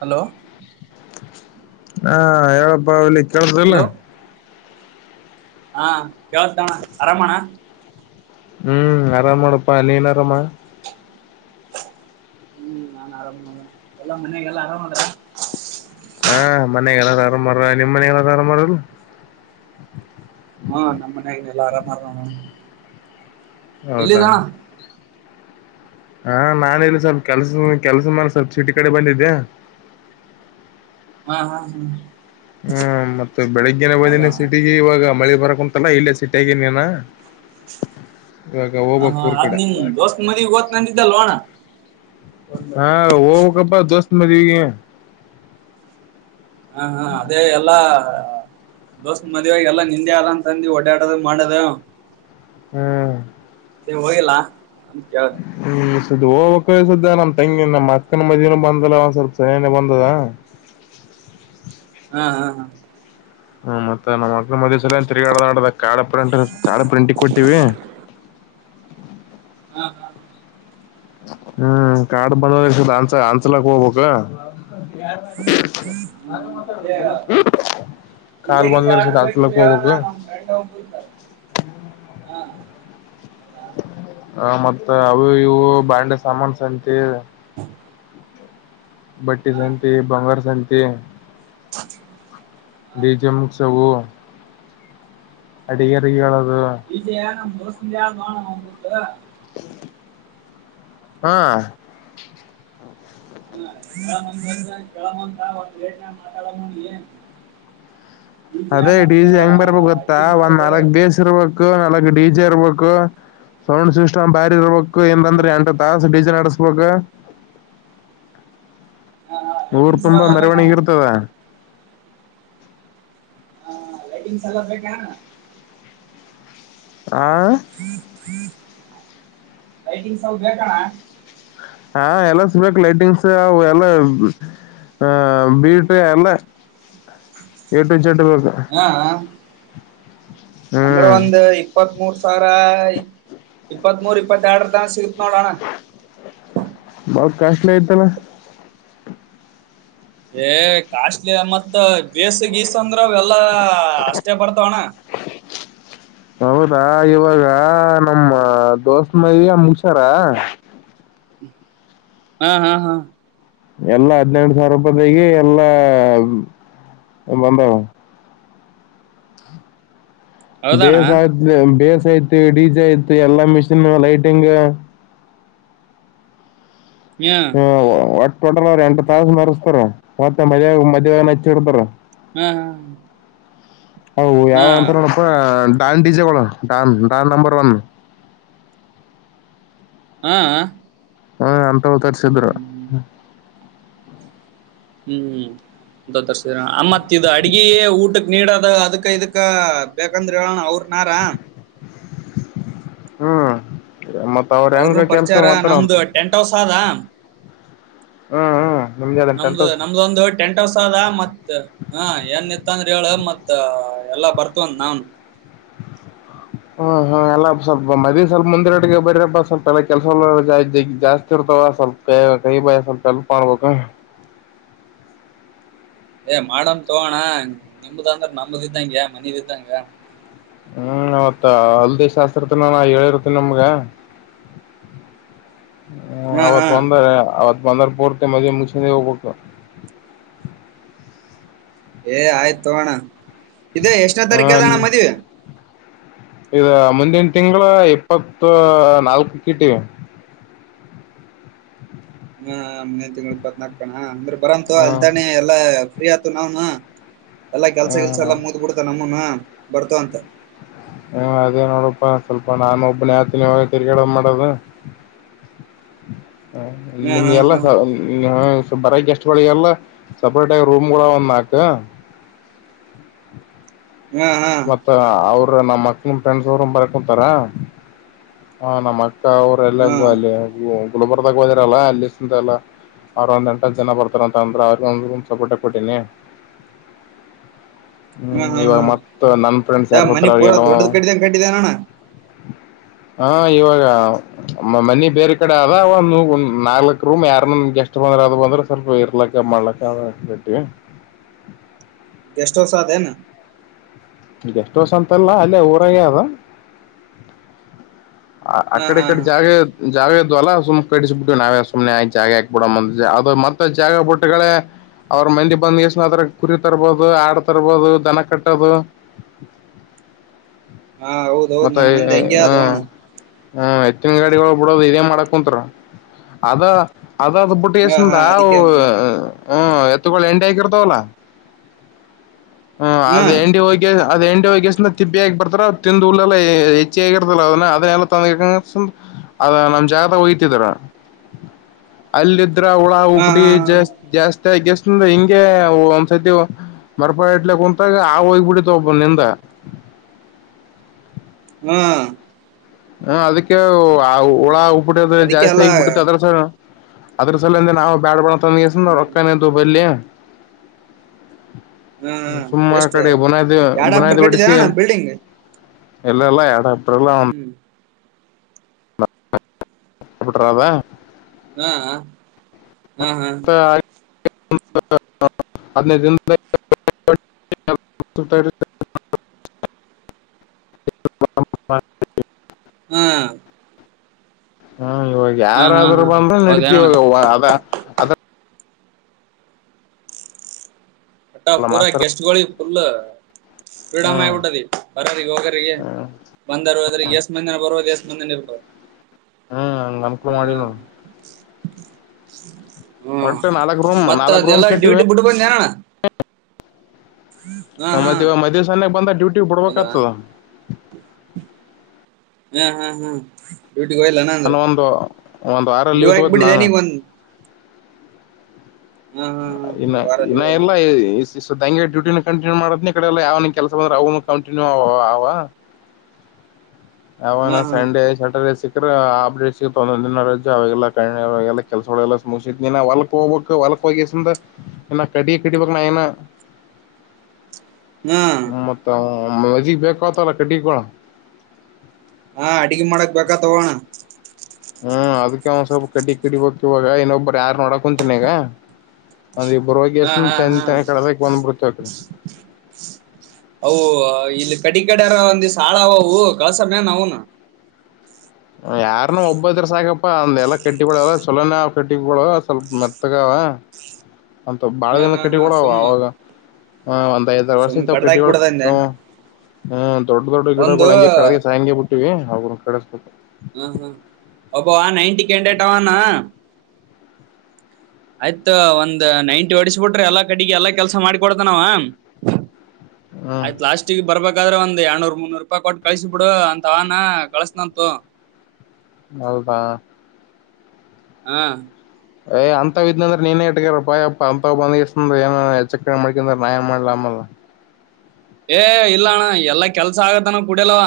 Hello ಹಾ ಹೇಳಪ್ಪ ಹುಲಿ ಕೇಳ್ದ ಇಲ್ಲ ಹಲೋ ಹಾ ಕೇಳತ್ತಣ ಅರಾಮಣ್ಣ ಹ್ಮ್ ಆರಾಮ ನೋಡಪ್ಪಾ ನೀನ್ ಅರಾಮ ಹ್ಮ್ ನಾನ್ ಆರಾಮ ನೋಡೋಣ್ಣ ಎಲ್ಲಾ ಮನೆಗೆಲ್ಲಾ ಆರಾಮಲ್ಲ ಹಾ ಮನ ಗಲ್ಲಾರು ಆರಾಮ್ ಮಾರಾಯ ನಿಮ್ ಮನೆಗಲ್ಲಾರು ಆರಾಮ್ ಆರಿಲ್ ಹಾ ನಮ್ಮ್ ಮನ್ಯಾಗ [unintelligible] ಹೌದಾ ಎಲ್ಲಿದಣ ಹಾ ನಾನ ಇಲ್ಲಿ ಸ್ವಲ್ಪ ಕೆಲ್ಸ ಕೆಲ್ಸ ಮ್ರ ಸ್ವಲ್ಪ ಶಿಟಿ ಕಡೆ ಬಂದಿದ್ದೆ ಹಾ ಹಾ ಹಾ ಹ್ಮ್ ಮತ್ತ ಬೆಳಗ್ಗಿನ ಹೌದಣ ಬಂದಿನಿ ಸಿಟಿಗಿ ಇವಾಗ ಮಳಿ ಬರಕ್ ಕುಂತಲ್ಲಾ ಇಲ್ಲೇ ಸಿಟಿಯಾಗ ನೀ ನಾ ಇವಾಗ ಹ ಹೋಗಬೇಕ ಹಾ ಊರ್ ಅದ್ ಕಡೆ ನಿಮ್ ದೋಸ್ತ್ ಮದಿಗ್ ಓದ್ತಂದಿದ್ದಲ್ವ ಅಣ್ಣ ಹಾ ಹೋಗಬೆಕಪ್ಪಾ ದೋಸ್ತ್ ಮದವಿಗೆ ಹಾ ಹಾ ಅದೇ ಎಲ್ಲಾ ದೋಸ್ತ್ ಮದ್ವೆಯಾಗಿ ಎಲ್ಲಾ ನಿಂದೆ ಆದ್ ಅಂತಂದಿ ಓಡಾಡದು ಮಾಡದು ಹ್ಮಾ ಅತ್ತೇ ಹೋಗಿಲ್ಲಾ ಅಂತ ಕೆ ಹೋಗ್ಕ್ ಈ ಸದ್ಯ ನಮ್ಮ ತಂಗಿ ನಮ್ಮ್ ಅಕ್ಕನ ಮದನು ಬಂದಲ್ಲ ಒಂದ್ ಸ್ವಲ್ಪ ಸನೆನ ಬಂದದ ಹಾ ಹಾ ಹಾ ಹ್ಮ್ ಮತ್ತೆ ನಮ್ಮ ಮಕ್ಳ ಮದುವೆಗೆ ಸರಿಯಾಗಿ ತಿರುಗಾಡ್ದ ಆಡ್ದ ಕಾಡ ಪ್ರಂಟ ಕಾರ್ಡ್ ಪ್ರಿಂಟಿಗೆ ಕೊಟ್ಟವಿ [unintelligible] ಹ್ಮ್ ಕಾಡು ಬಳ್ಳೋಳ ಅನ್ಸ ಅನ್ಸಲಾಕ್ ಹೋಗ್ಬೇಕ [unintelligible] ಪೀಸಾ ಗಿಜಾ ಆರ್ಡ್ರ ಬೇಕಿದ್ರೆ ಹೇಳೋಣ ನಮ್ ಫ್ರೆಂಡ್ ಒಬ್ಬ ಇದ್ದಾರ ಹಾ ಮತ್ತ ಅವು ಇವು ಬಾಂಡೆ ಸಾಮಾನ ಸಂತಿ ಬಟ್ಟಿ ಹಾ ಸಂತಿ, ಬಂಗಾರ ಸಂತಿ [unintelligible] ಡಿಜೆ ಮುಗ್ಸಿವು ಅಡಿಗೆರೆಗೆ ಹೇಳ ಹೋಗು [unintelligible] ವಿಜಯ ದೋಸ್ತಿಯ [inaudible] ಹಾ [unintelligible] ಮಾತಾಡೋನಿಗೆ ಅದೇ ಡಿಜಿ ಹೆಂಗ್ ಬರ್ಬೇಕು ಗೊತ್ತಾ ಒಂದ್ ಮಾಡೋದು ನಾಲ್ಕ್ ಬೇಸ್ ಇರ್ಬೇಕು ನಾಲ್ಕ್ ಡಿ ಜೆ ಇರಬೇಕು ಸೌಂಡ್ ಸಿಸ್ಟಮ್ ಬಾರಿ ಇರ್ಬೇಕು ಏಂದ್ರೆ ಎಂಟ ತಾಸ ಡಿಜೆ ನಡೆಸ ಗ ಹ ಊರ್ ಲೈಟಿಂಗ್ಸ್ ತುಂಬಾ ಎಲ್ಲ ಬೇಕಣ ಮೆರವಣಿಗೆ ಇರ್ತದ ಹಾ ಲೈಟಿಂಗ್ಸ್ ಎಲ್ಲ ಬೇಕಾ ಏನ ಆ ಲೈಟಿಂಗ್ ಅವೆ ಬೇಕಣ್ಣ ಹಾ ಎಲ್ಲ ಸಿಗ್ಬೇಕು ಲೈಟಿಂಗ್ಸ್ ಎಲ್ಲ ಅ ಬೀಟು ಎಲ್ಲ ಎ ಟು ಜೆಡ್ ಎಲ್ಲಾ ಅಂದ್ರೆ ಒಂದ್ ಇಪ್ಪತ್ ಮೂರು ಸಾವಿರ ಇಪ್ಪತ್ತ್ ಮೂರ್ ಇಪ್ಪತ್ತ ಎರಡರ ತಸ ಸಿಗತ್ ನೋಡೋಣ ಬಾಳ ಕಾಸ್ಟ್ಲಿ ಆಯಿತಲ್ಲ ಏ ಕಾಸ್ಟ್ಲಿ ಮತ್ ಬೇಸ್ ಗೀಸ್ ಅಂದ್ರಾವ ಎಲ್ಲ ಎಲ್ಲ ಅಷ್ಟೇ ಬರ್ತವೆ ಅಣ್ಣ ಹೌದಾ ಇವಾಗ ನಮ್ಮ ದೋಸ್ ಮದುವೆಗೆ ಮುಗ್ಸೋಣ ಹ ಹಾ ಹಾ ಎಲ್ಲಾ ಹದ್ನೆೆಡು ಸಾವಿರ ರೂಪಾಯ ದಗ ಎಲ್ಲಾ ಬಂದಾವ ಹೌದಣ್ಣ ಬೇಸ್ ಆ ಬೇಸ್ ಐತ್ ಡಿ ಜೆ ಐತ್ತೆ ಎಲ್ಲಾ ಮಿಷಿನ್ ಲೈಟಿಂಗ್ ಹ ಹ್ಮ ಒಟ್ಟ ಟೋಟಲ್ ಅವ್ರ ಎಂಟು ತಾಸ ಮರೆಸ್ತಾರ ಮತ್ತೆ ಮದ ಮದ್ ಹಚ್ಚಿಡ್ತಾರ ಹ್ಮ್ ಹ್ಮ್ ಅವು ಯಾವ ಅಂತ ನೋಡಪ್ಪಾ ಡ್ಯಾನ್ ಡೀಜೆ ಗಳು ಡಾನ್ ಡಾನ್ ನಂಬರ್ ಒನ್ ಹ ಹ ಹ್ಮ ಅಂತವ್ ತರ್ಸಿದ್ರು ಹ್ಮ್ ಅಂತವ್ ತರ್ಸಿದ್ರು ಆ ಮತ್ ಇದು ಅಡಗೆೇ ಊಟಕ್ ನೀಡ ಅದ ಅದಕ್ಕ ಇದಕ್ಕ ಬೇಕಂದ್ರೆ ಹೇಳಣ ಅವ್ರನಾರ ಹ್ಮ್ ಮತ್ತ ಅವ್ರ ಅವ್ರನು ಹೆಂಗ ಕೆಲ್ಸ ಪರಿಚಾರ ಮಾಡ್ತಾರ ನಮ್ದ ಅಂತ ಟೆಂಟ್ ಹೌಸ್ ಆದ ಹ್ಮ್ ಹ್ಮ ನಮ್ದು ನಮ್ದ ಒಂದು ಟೆಂಟ್ ಹೌಸ್ ಅದ ಮತ್ ಹ ಏನಿತ್ತು ಅಂದ್ರೆ ಹೇಳ ಮತ್ ಎಲ್ಲಾ ಬರ್ತವಂದ ನಾವನ್ ಹ ಹ ಎಲ್ಲಾ ಸ್ವಲ್ಪ ಮದಿ ಸ್ವಲ್ಪ ಮುಂದೆ ರಟ್ಟಿಗೆ ಬರ್ರಪ್ಪಾ ಸ್ವಲ್ಪ ಎಲ್ಲ ಕೆಲಸ ಜಾಸ್ತಿ ಇರ್ತವ ಸ್ವಲ್ಪ ಕೈ ಬಾಯ ಸ್ವಲ್ಪ ಎಲ್ಲ ಹೆಲ್ಪ್ ಆಗಬೇಕು ಏ ಮಾಡನ್ ತಗೋಣ ನಿಮ್ದ ಅಂದ್ರ ನಮದ ಇದ್ದಂಗೆ ಮನೆದು ಇದ್ದಂಗ ಹ್ಮ್ ಅವತ್ತ ಹಲ್ದಿ ಶಾಸ್ತ್ರದನಾನಾ ಹೇಳಿರ್ತೀನಿ ನಿಮ್ಗ [inaudible] ಹ್ಮ ಹಾ ಅವತ್ ಹಾ ಬಂದ ಅವತ್. ಬಂದ್ರ ಪೂರ್ತಿ ಮನಿ ಮುಚ್ಕೊಂಡೆ ಹೋಗಬೇಕ್. ಏ ಆಯ್ತು ತೊಗೊ ಅಣ್ಣ ಇದ ಎಷ್ಟನೇ ಹ ತಾರೀಕ ಆದ ಅಣ್ಣ ಮದುವಿ. ಇದ ಮುಂದಿನ ತಿಂಗಳ ಇಪ್ಪತ್ತು ನಾಲ್ಕ ಇಟ್ಟಿವ ಹ ಮುಂದೇ ತಿಂಗ್ಳ ಇಪ್ಪತ್ನಾಕಣ ಅಂದ್ರೆ ಬರಂತು ಹ್ಮ್ ಅಲ್ತಾನೆ ಎಲ್ಲಾ ಫ್ರೀ ಆತು ನಾನು ಎಲ್ಲ ಕೆಲಸ ಕೆಲಸ ಹ್ಮ್ ಎಲ್ಲ ಮುದ್ಬಿಡ್ತ ನಮ್ಮನು ಬರ್ತು ಅಂತ ಹ್ಮ ಅದೇ ನೋಡಪ್ಪಾ ಸ್ವಲ್ಪ ನಾನು ಒಬ್ಬನೇ ಆತನಿ ಇಾಗ ತಿರ್ಗಾಡ ಮಾಡೋದು [inaudible] ಹ ಹ್ಮ್ ನಿಮ್ ಎಲ್ಲ ಹ್ಮ್ ಸ ಬರ ಗೆಸ್ಟ್ಗಳಿಗೆಲ್ಲ ಸಪ್ರೇಟ್ ಆಗಿ ರೂಮ್ಗಳ ಒಂದ್ ನಾಲ್ಕು [inaudible] ಮತ್ತ ಅವ್ರ ನಮ್ಮ್ ಮಕ್ಳ ಫ್ರೆಂಡ್ಸ್ ಅವರು ಬರ್ಕೊಂತಾರ ನಮ್ಮ್ ಅವ್ರ ಹ್ಮ್ ಎಲ್ಲಂಗು ಅಲ್ಲಿ ಗುಲ್ಬರ್ದಾಗ ಹೋದಿರಲ್ಲ ಅಲ್ಲಿಸ ಮಠ ಎಲ್ಲಾ. ಅವ್ರ ಒಂದ್ ಎಂಟ ಹತ್ತ ಜನ ಬರ್ತಾರಂತ ಅಂದ್ರ ಅವ್ರಿ ಒಂದ ರೂಮ್ ಸೆಪೆರೇಟ್ ಕೊಟ್ಟಿನಿ. [inaudible] ಹ್ಮ್ ಇವಾಗ ಮತ್ ನನ್ ಫ್ರೆಂಡ್ಸ್ ಏ ಯಾರ್ ಬರ್ತ್ ಮನಿ ಅವ್ರಿಗಿ ಪೂರಾ ಎಲ್ಲಾ. ದೊಡ್ಡದ್ ಕಟ್ಟಿದಂಗ ಕಟ್ಟಿದೇನಣ್ಣ [inaudible] ಹಾ ಇವಾಗ. ಅಮ್ಮ ಮನಿ ಬೇರೆ ಕಡೆ ಆದ ಅವ ಒಂದ್ ನಾಲ್ಕಕ್ ರೂಮ್ ಯಾರ್ನ್ ಗೆಸ್ಟ್ ಬಂದ್ರ ಅದು ಬಂದ್ರೆ ಸ್ವಲ್ಪ ಇರ್ಲಕ್ಕ. ಮಾಡಲಕ ಅದ ಆಗ್ತೈತಿ. ಗೇಸ್ಟ ಹೌಸ್ ಆದ ಎನ್. ಗೆಸ್ಟ್ ಹೌಸ್ ಅಂತಲ್ಲ ಅಲ್ಲೇ ಊರಗೆ ಆದ. ಅ ಹಾ ಕಡೆ ಈ ಹಾ ಕಡೆ ಜಾಗ ಜಾಗ. ಇದು ಅಲ್ಲ ಸುಮ್ ಕಟಿಸಿ ಬಿಡ್ತೀವಿ ನಾವೇ ಸುಮ್ನೆ ಯಾಕ ಜಾಗ ಯಾಕ ಬಿಡನ [unintelligible] ಅದು ಮತ್ತೆ ಜಾಗ ಬಿಟ್ಟುಗಳೇ. ಅವ್ರ ಮಂದಿ ಬಂದ್ ಇಳಿಸಿ ಹೋದ್ರ ಕುರಿ ತರ್ಬೋದು ಆಡ್ ತರ್ಬೋದು ದನ ಕಟ್ಟೋದು. ಹಾ ಹೌದ ಹೌದು ಮತ್ತೆ ನಮ್ಮ ಮಂದಿ ಹಂಗೆ ಹ ಅದ ಓ ಅಣ್ಣ. ಹ್ಮ್ ಎತ್ತಿನ ಗಾಡಿಗಳಗಳು ಬಿಡೋದು ಇದೇ ಮಾಡಕ ಕುಂಂತರ ಅದ. ಅದ ಅದು ಬಿಟ್ಟ ಹಾ ಕೆಸಿಂದ ಹಾ ಅದಕ್ಕೆ ಹ್ಮ [unintelligible] ಹ್ಮ್ ಎತ್ತುಗೋಳ ಹೆಂಡಿ ಹಾಕಿರ್ತವ ಅಲ್ಲ ಹ್ಮ ಅದ ಹೆಂಡಿ ಒಗಿ. ಅದ ಹೆಂಡಿ ಒಗಿ ಅಷ್ಟರಲಿ ತಿಪ್ಪಿ ಅಗಿ ಬರ್ತದ ತಿಂದ ಹುಲ್ಲ ಎಲ್ಲ ಹೆಚ್ಚಿ ಆಗರ್ತದಲ್ಲ ಅದನ್ನ ಅದೇ. [unintelligible] ಏಕೆಂದರ ಸುಮ ಅದ ನಮ್ ಜಾಗ ದಗ ವಗಿತಿದ್ರ ಅಲ್ಲದ [unintelligible] ಹುಳ ಹಾ ಹಾ ಹುಬಟಿ ಜಾಸ್ತಿ ಜಾಸ್ತಿ ಆಗಿ ಕೇಸಿಂದ್ರ ಹಿಂಗೆ ಒಂದ್ ಸತಿ [unintelligible] ಮರ ಪೆಟ್ಲೆ ಕುಂತಾಗ ಹಾವ ಹೋಗಿಬಿಟ್ಟಿತ್ತ ಅವ್ನ್ ಹಿಂದ. [inaudible] ಹ. ಹ ಅದಕ್ಕೆ ಹ ಹುಳ ಹುಬಟ್ಟಿ ಅದು ಅದಕ್ಕೆ ಜಾಸ್ತಿ ಅಲ್ಲ ಆಗಿ ಬಿಟ್ಟತ್ತ ಅದ್ರ ಸ. ಅದ್ರ ಸಲಂದೆ ನಾವು ಬ್ಯಾಡ್ ಬ್ಯಾಡ ಅಂತ ಕೆಸಿಂದ ಹ್ಮ್ ರೊಕ್ಕನು ಇದ್ದು ಬಲ್ಲಿ. ಹಾ ಸುಮ್ಮ ಅ ಎಷ್ಟ ಕಡಿ ಬುನಾದಿ ಎರಡ್ ಬುನಾದಿ ಆಫ್ಟರ್ ಕಟ್ಟಿದೆ ಹೊಡೆಸಿ. ಅಣ್ಣ ಬಿಲ್ಡಿಂಗ್ ಎಲ್ಲಲ್ಲಾ ಯಾಡ್ ಹತ್ತರಲ [unintelligible] ಹ್ಮ್ ಹತ್ತ [unintelligible] ಗ ಹಾ ಹ ಹಾ ಹಾ. [inaudible] ಹದಿನೈದ ದಿನದಲೆ. [inaudible] [unintelligible] ಹಾ. ಹ್ಮ್ ಇವಾಗ ಹಾ ಯಾರಾದ್ರೂ ಹಾ ಬಂದ್ರ ನಡತಿ ಹೌದೇನಣ್ಣ ಇವಾಗ ಅದ ಅದ. ವಟ್ಟ ಪೂರಾ ಮಾಸ್ತರ್ ಗೆಸ್ಟ್ ಗೋಳಿಗಿ ಫುಲ್. ಕ್ರೀಡಾಮಯ ಆಗಿ ಹ್ಮ್ ಬಿಟ್ಟದಿ ಬರೋರಿಗಿ ಹೋಗೋರಿಗಿ ಹ್ಮ್ ಬಂದರು. ಆದ್ರ ಎಸ್ ಮಂದಿನ ಬರ್ೋದು ಎಸ್ ಮಂದೇ ನಿಲತರ. ಹ್ಮ್ ಹಂಗ ಅನ್ಕೂಲ ಮಾಡಿನ ನೋಡ್. ಹ್ಮ ನಾಲ್ಕ್ ರೂಮ್ ಮತ್ತತ್ ನಾಲ್ಕ್ ಅದೆ ರೂಮ್ ಎಲ್ಲ ಕಟ್ಟಿವಿ ಡ್ಯೂಟಿ ಬಿಟ್ಟ ಬಂದನಣ ಹಾ ನ ಹಾ ಮತ್ತ ಇ ಮದ್ ಸಾನಯಗ್ ಬಂದ ಡ್ಯೂಟಿಗ್ ಬಿಡ್ಬೇಕಾಗ್ತದ ಹ ಹಾ ಹಾ ಹಾ ಡ್ಯೂಟಿಗೆ ಹಯಲ್ಲನಾ ಅಂದ್ರೆ ಒಂದ ವಾರ ಲೀವ್ ತೊಗೊತೀನಿ ನಾನು. ಹಾ ಹಾ ಹಾ ಇನ್ನ ಒಂದ್ ವಾರ ಇನ್ನ ಲೀವ್ ಇಲ್ಲ ಹಾ ಈ. [unintelligible] [unintelligible] ಡ್ಯೂಟಿನ ಕಂಟಿನ್ಯೂ ಮಾಡಿದನಿ ಈ ಕಡೆ ಎಲ್ಲ ಯಾವ ಕೆಲಸ ಬಂದ್ರೆ ಅವನು ಕಂಟಿನ್ಯೂ ಅವ ಅವ. [unintelligible] ಅವಾ ನ ಹಾ ಸಂಡೆ ಸ್ಯಾಟರ್ಡೆೇ ಸಿ ಕರೆ [unintelligible] ತೊಗೊಂಡೀನಿ ನಾ [unintelligible] ಅವಾಗ ಕೆಲಸ ಗೋಳ ಎಲ್ಲಾ ಮುಗಿಸಿದನಿ ನಾ ಹೊಲ್ಕ್ ಹೋಗುಕ ಹೊಲಕ್ಕ. ಹೋಗಿ ಕೆಸಿಂದ ಇನ್ನ ಕಟಗಿ ಕಡಿಬೇಕ ನಾ ಇನ್ನ. ಹಾ ಮತ್ತ ಮದೇವಿ ಬೇಕ ಆಗ್ತಾಾವಲ್ಲ ಕಟ್ಟಗಿ ಗೋಳ. ಹಾ ಅಡಗಿ ಮಾಡಕ್ ಬೇಕಾಗ ತಾವು ಓ ಅಣ್ಣ. ಹ್ಮ್ ಅದಕ್ಕೆ ಒಂದ್ ಸ್ವಲ್ಪ ಕಟ್ಟ ಕಡಿ ಬಕ್ ಇವಾಗ ಇನ್ನೊಬ್ಬರು ಯಾರ್ು ನೋಡ ಕುಂತಿನಿಗ. ಒಂದ್ ಇಬ್ಬರುಗ ಹಾ ಎಷ್ಟ ಹಾ ಹಾ ಚೆಂದ ಕಡದಕ್ ಬಂದ್ಬಿಡ್ತಕಿ ಅವು ಇಲ್ಲಿ ಕಡಿ ಕಡಾರ ಒಂದಿ ಸಾಳ ಅವವು ಕಲ್ಸಯ ನವುನು ಯಾರನು ಒಬ್ಬದ್ರ ಸಾಕಪ್ಪಾ ಅಂದ ಎಲ್ಲ ಕ ಕೆಟ್ಟಿಗಳು ಎಲ್ಲ ಚೊಲೋನಾವ್ ಕಟ್ಟಿಗಳು ಸ್ವಲ್ಪ ಮೆತ್ತಗ ಅಂತ ಬಳ ಹಾ ದ ಹಾ ಹಾ ಕಟ್ಟಡ ಸುಮ್ಮ ದ ವರ್ಷ ಸುಮ್ ಕೆಟ್ಟಿ ಕಡ್ದಾಕ್ ಒ ಬಿಡದಂದೆ ಹ್ಮ ದೊಡ್ಡ ದೊಡ್ಡ ಒಂದು ಗಿಡಗಳು ಹಂಗೆ ಕಳಗೆ ಸಾಯಗೆ ಬಿಟ್ಟಿವವಿ ಅವ ಕಳಿಸ್ಬು ಅಬ ಕಟಟಾವಣ ಆಯ್ತ ಒಂದ್ ನೈಂಟಿ ಒಡಸ್ಬಿಟ್ರಿ ಎಲ್ಲಾ ಕಡೆಗೆ ಎಲ್ಲಾ ಕೆಲ್ಸ ಮಾಡಿಕೊಡತನಾವ ಹ್ಮ್ ಆಯ್ತ್ ಪ್ಲಾಸ್ಟಿಕ್ ಬರ್ಬೇಕಾದ್ರೆ ಒಂದ ಎನೂರು ಮುನ್ನೂರು ರೂಪಾಯಿ ಕೊಟ್ಟು ಕಳಸ ಬಿಡು ಅಂತ ಅವಾನ ಕಳಸನಂತು ಹೌದಾ ಹಾ ಏ ಅಂತ್ ಇದ್ ಅಂದ್ರೆ ನೀನೇ ಇಟ್ಕ್ಯಾರಪ್ಪ ಅಪ್ಪ ಅಂತವ್ ಬಂದ ಏನಚ್ಚಕ ಮಾಡಕ್ರ ನಯಾಯ ಮಾಡಲ ಅ ಹ ಏ ಇಲ್ಲ ಅಣ್ಣ ಎಲ್ಲಾ ಕೆಲ್ಸ ಆಗತ್ತಾನ ಕುಡಿಯಲವ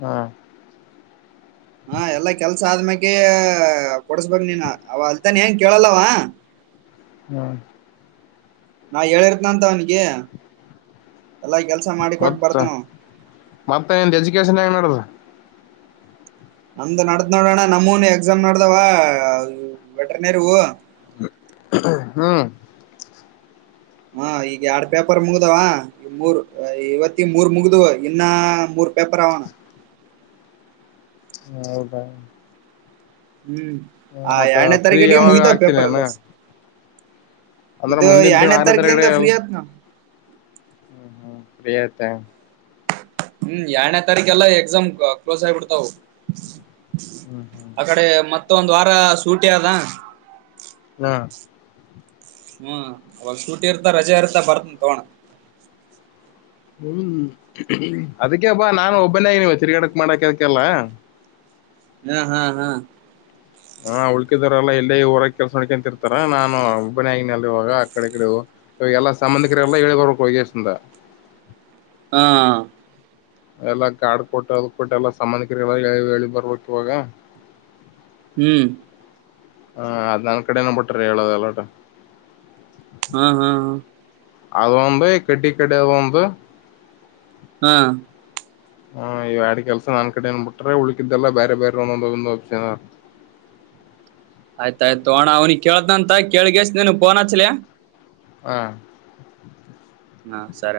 ಹ್ಮ ಹಾ ಎಲ್ಲಾ ಕೆಲ್ಸ ಆದ್ಮ್ಯಾಗ ಕೊಡ್ಸ್ಬೇಕ್ ನೀನ್ ಅವ ತಾನ ಹೆಂಗ ಕೇಳಲ್ಲವಾ ಹಾ ನಾ ಹೇಳಿರ್ತನ ಅಂತ ಅವನಿಗೆ ಎಲ್ಲಾ ಕೆಲ್ಸ ಮಾಡಿ ಕೊಟ್ಟ ಮತ್ತ ಬರ್ತನ ಮತ್ತ ನಿಂದ ಎಜುಕೇಶನ್ ಹೆಂಗ್ ನಡದ ನಮ್ದ್ ನಡ್ದ್ ನೋಡೋಣ ನಮ್ಮೂನು ಎಕ್ಸಾಮ್ ನಡ್ದಾವ ವೆಟ್ರನೇರಿ ಹ್ಮ್ ಹಾ ಈಗ ಎರಡ್ ಪೇಪರ್ ಮುಗ್ದಾವ ಈ ಮೂರ್ ಇವತ್ತ ಮೂರ್ ಮುಗ್ದ ಇನ್ನ ಮೂರ್ ಪೇಪರ ಆವಣ ಹೌದ ಹ್ಮ್ ಆ ಎರಡನೇ ಫ್ರೀ ತಾರೀಕುಡಿಗೆ ಯಾವಾಗ ಮುಗಿತ ಪೇಪರ್ ಎಲ್ಲ ಆಗ್ತೀನೇನ ಅಂದ್ರ ಇದು ಮುಂದಿನ ತಿಂಗಳ ಎರನೇ ತಾರಕಲಿಂದ ಫ್ರೀ ಆತ್ ನ ಹ್ಮ್ ಹ್ಮ್ ಪ್ರಿಯತ್ತಾ ಹ್ಮ್ ಎರಡ ನೇ ತಾರೀಖ ಎಲ್ಲ ಎಕ್ಸಾಮ್ ಕ್ಲೋಸ್ ಆಗಬಿಡ್ತವು ಆ ಕಡೆ ಮತ್ತ ಒಂದ್ ವಾರ ಸೂಟಿ ಅದ ಹಾ ಹ್ಮ್ ಅವಾಗ ಶೂಟಿ ಇರ್ತ ರಜೆ ಇರ್ತಾ ಬರ್ತನ್ ತಗೋಣ ಹ್ಮ್ ಅದಕ್ಕೆಪ್ಪಾ ನಾನು ಒಬ್ಬನಾಗಿನವ ತಿರ್ಗಾಡಕ್ ಮಾಡಾಕದಕ್ಕೆಲ್ಲ ಹಾ ಹಾ ಹಾ ಹಾ ಉಳ್ಕಿದಾರಲ್ಲ ಎಲ್ಲೇ ಊರಾಗ ಕೆಲ್ಸ ನೋಡ್ಕೊಂತಿರ್ತಾರ ನಾನು ಒಬ್ಬನಿ ಆಗಿನಲ್ ಇವಾಗ ಆ ಕಡೆ ಕಡೆ ಇವಾಗ ಎಲ್ಲಾ ಸಂಬಂಧಿಕರೆಲ್ಲಾ ಹೇಳೇಗೋರ್ಬೇಕ ವ್ಂದ ಹಾ ಎಲ್ಲ ಕಾರ್ಡ್ ಕೊಟ್ಟು ಅದ ಕೊಟ್ಟ ಎಲ್ಲ ಸಂಬಂಧಿಕರಿಗೆ ಎಲ್ಲ ಹೇಳಿ ಬರ್ಬೇಕ ಇವಾಗ ಹ್ಮ್ ಹಾ ಅದ್ ನನ್ ಕಡೆನ ಬಿುಟ್ರ ಹೇಳೋದಲ್ಲೋಟ ಹಾ ಹಾ ಹಾ ಅ ಒಂಬ ಕೆಟ್ಟ ಕಡೆ ಒಂಬ ಹಾ ಹ್ಮ ಇ ಆಡ್ ಕೆಲ್ಸ ನಾನ್ ಕಡೆನ್ ಬಿಟ್ರೆ ಉಳಕಿದ್ದೆಲ್ಲ ಬೇರೆ ಬೇರೆ ಒಂದೊಂದೊಂದು ಅಷನ ಆಯ್ತಾಯ್ತು ಅಣ ಅವ್ನಿ ಕೇಳ್ದಂತ ಕೇಳಗಷ್ಟನು ಪೋನ್ ಹಚ್ಲಯ ಹಾ ಹಾ ಸರ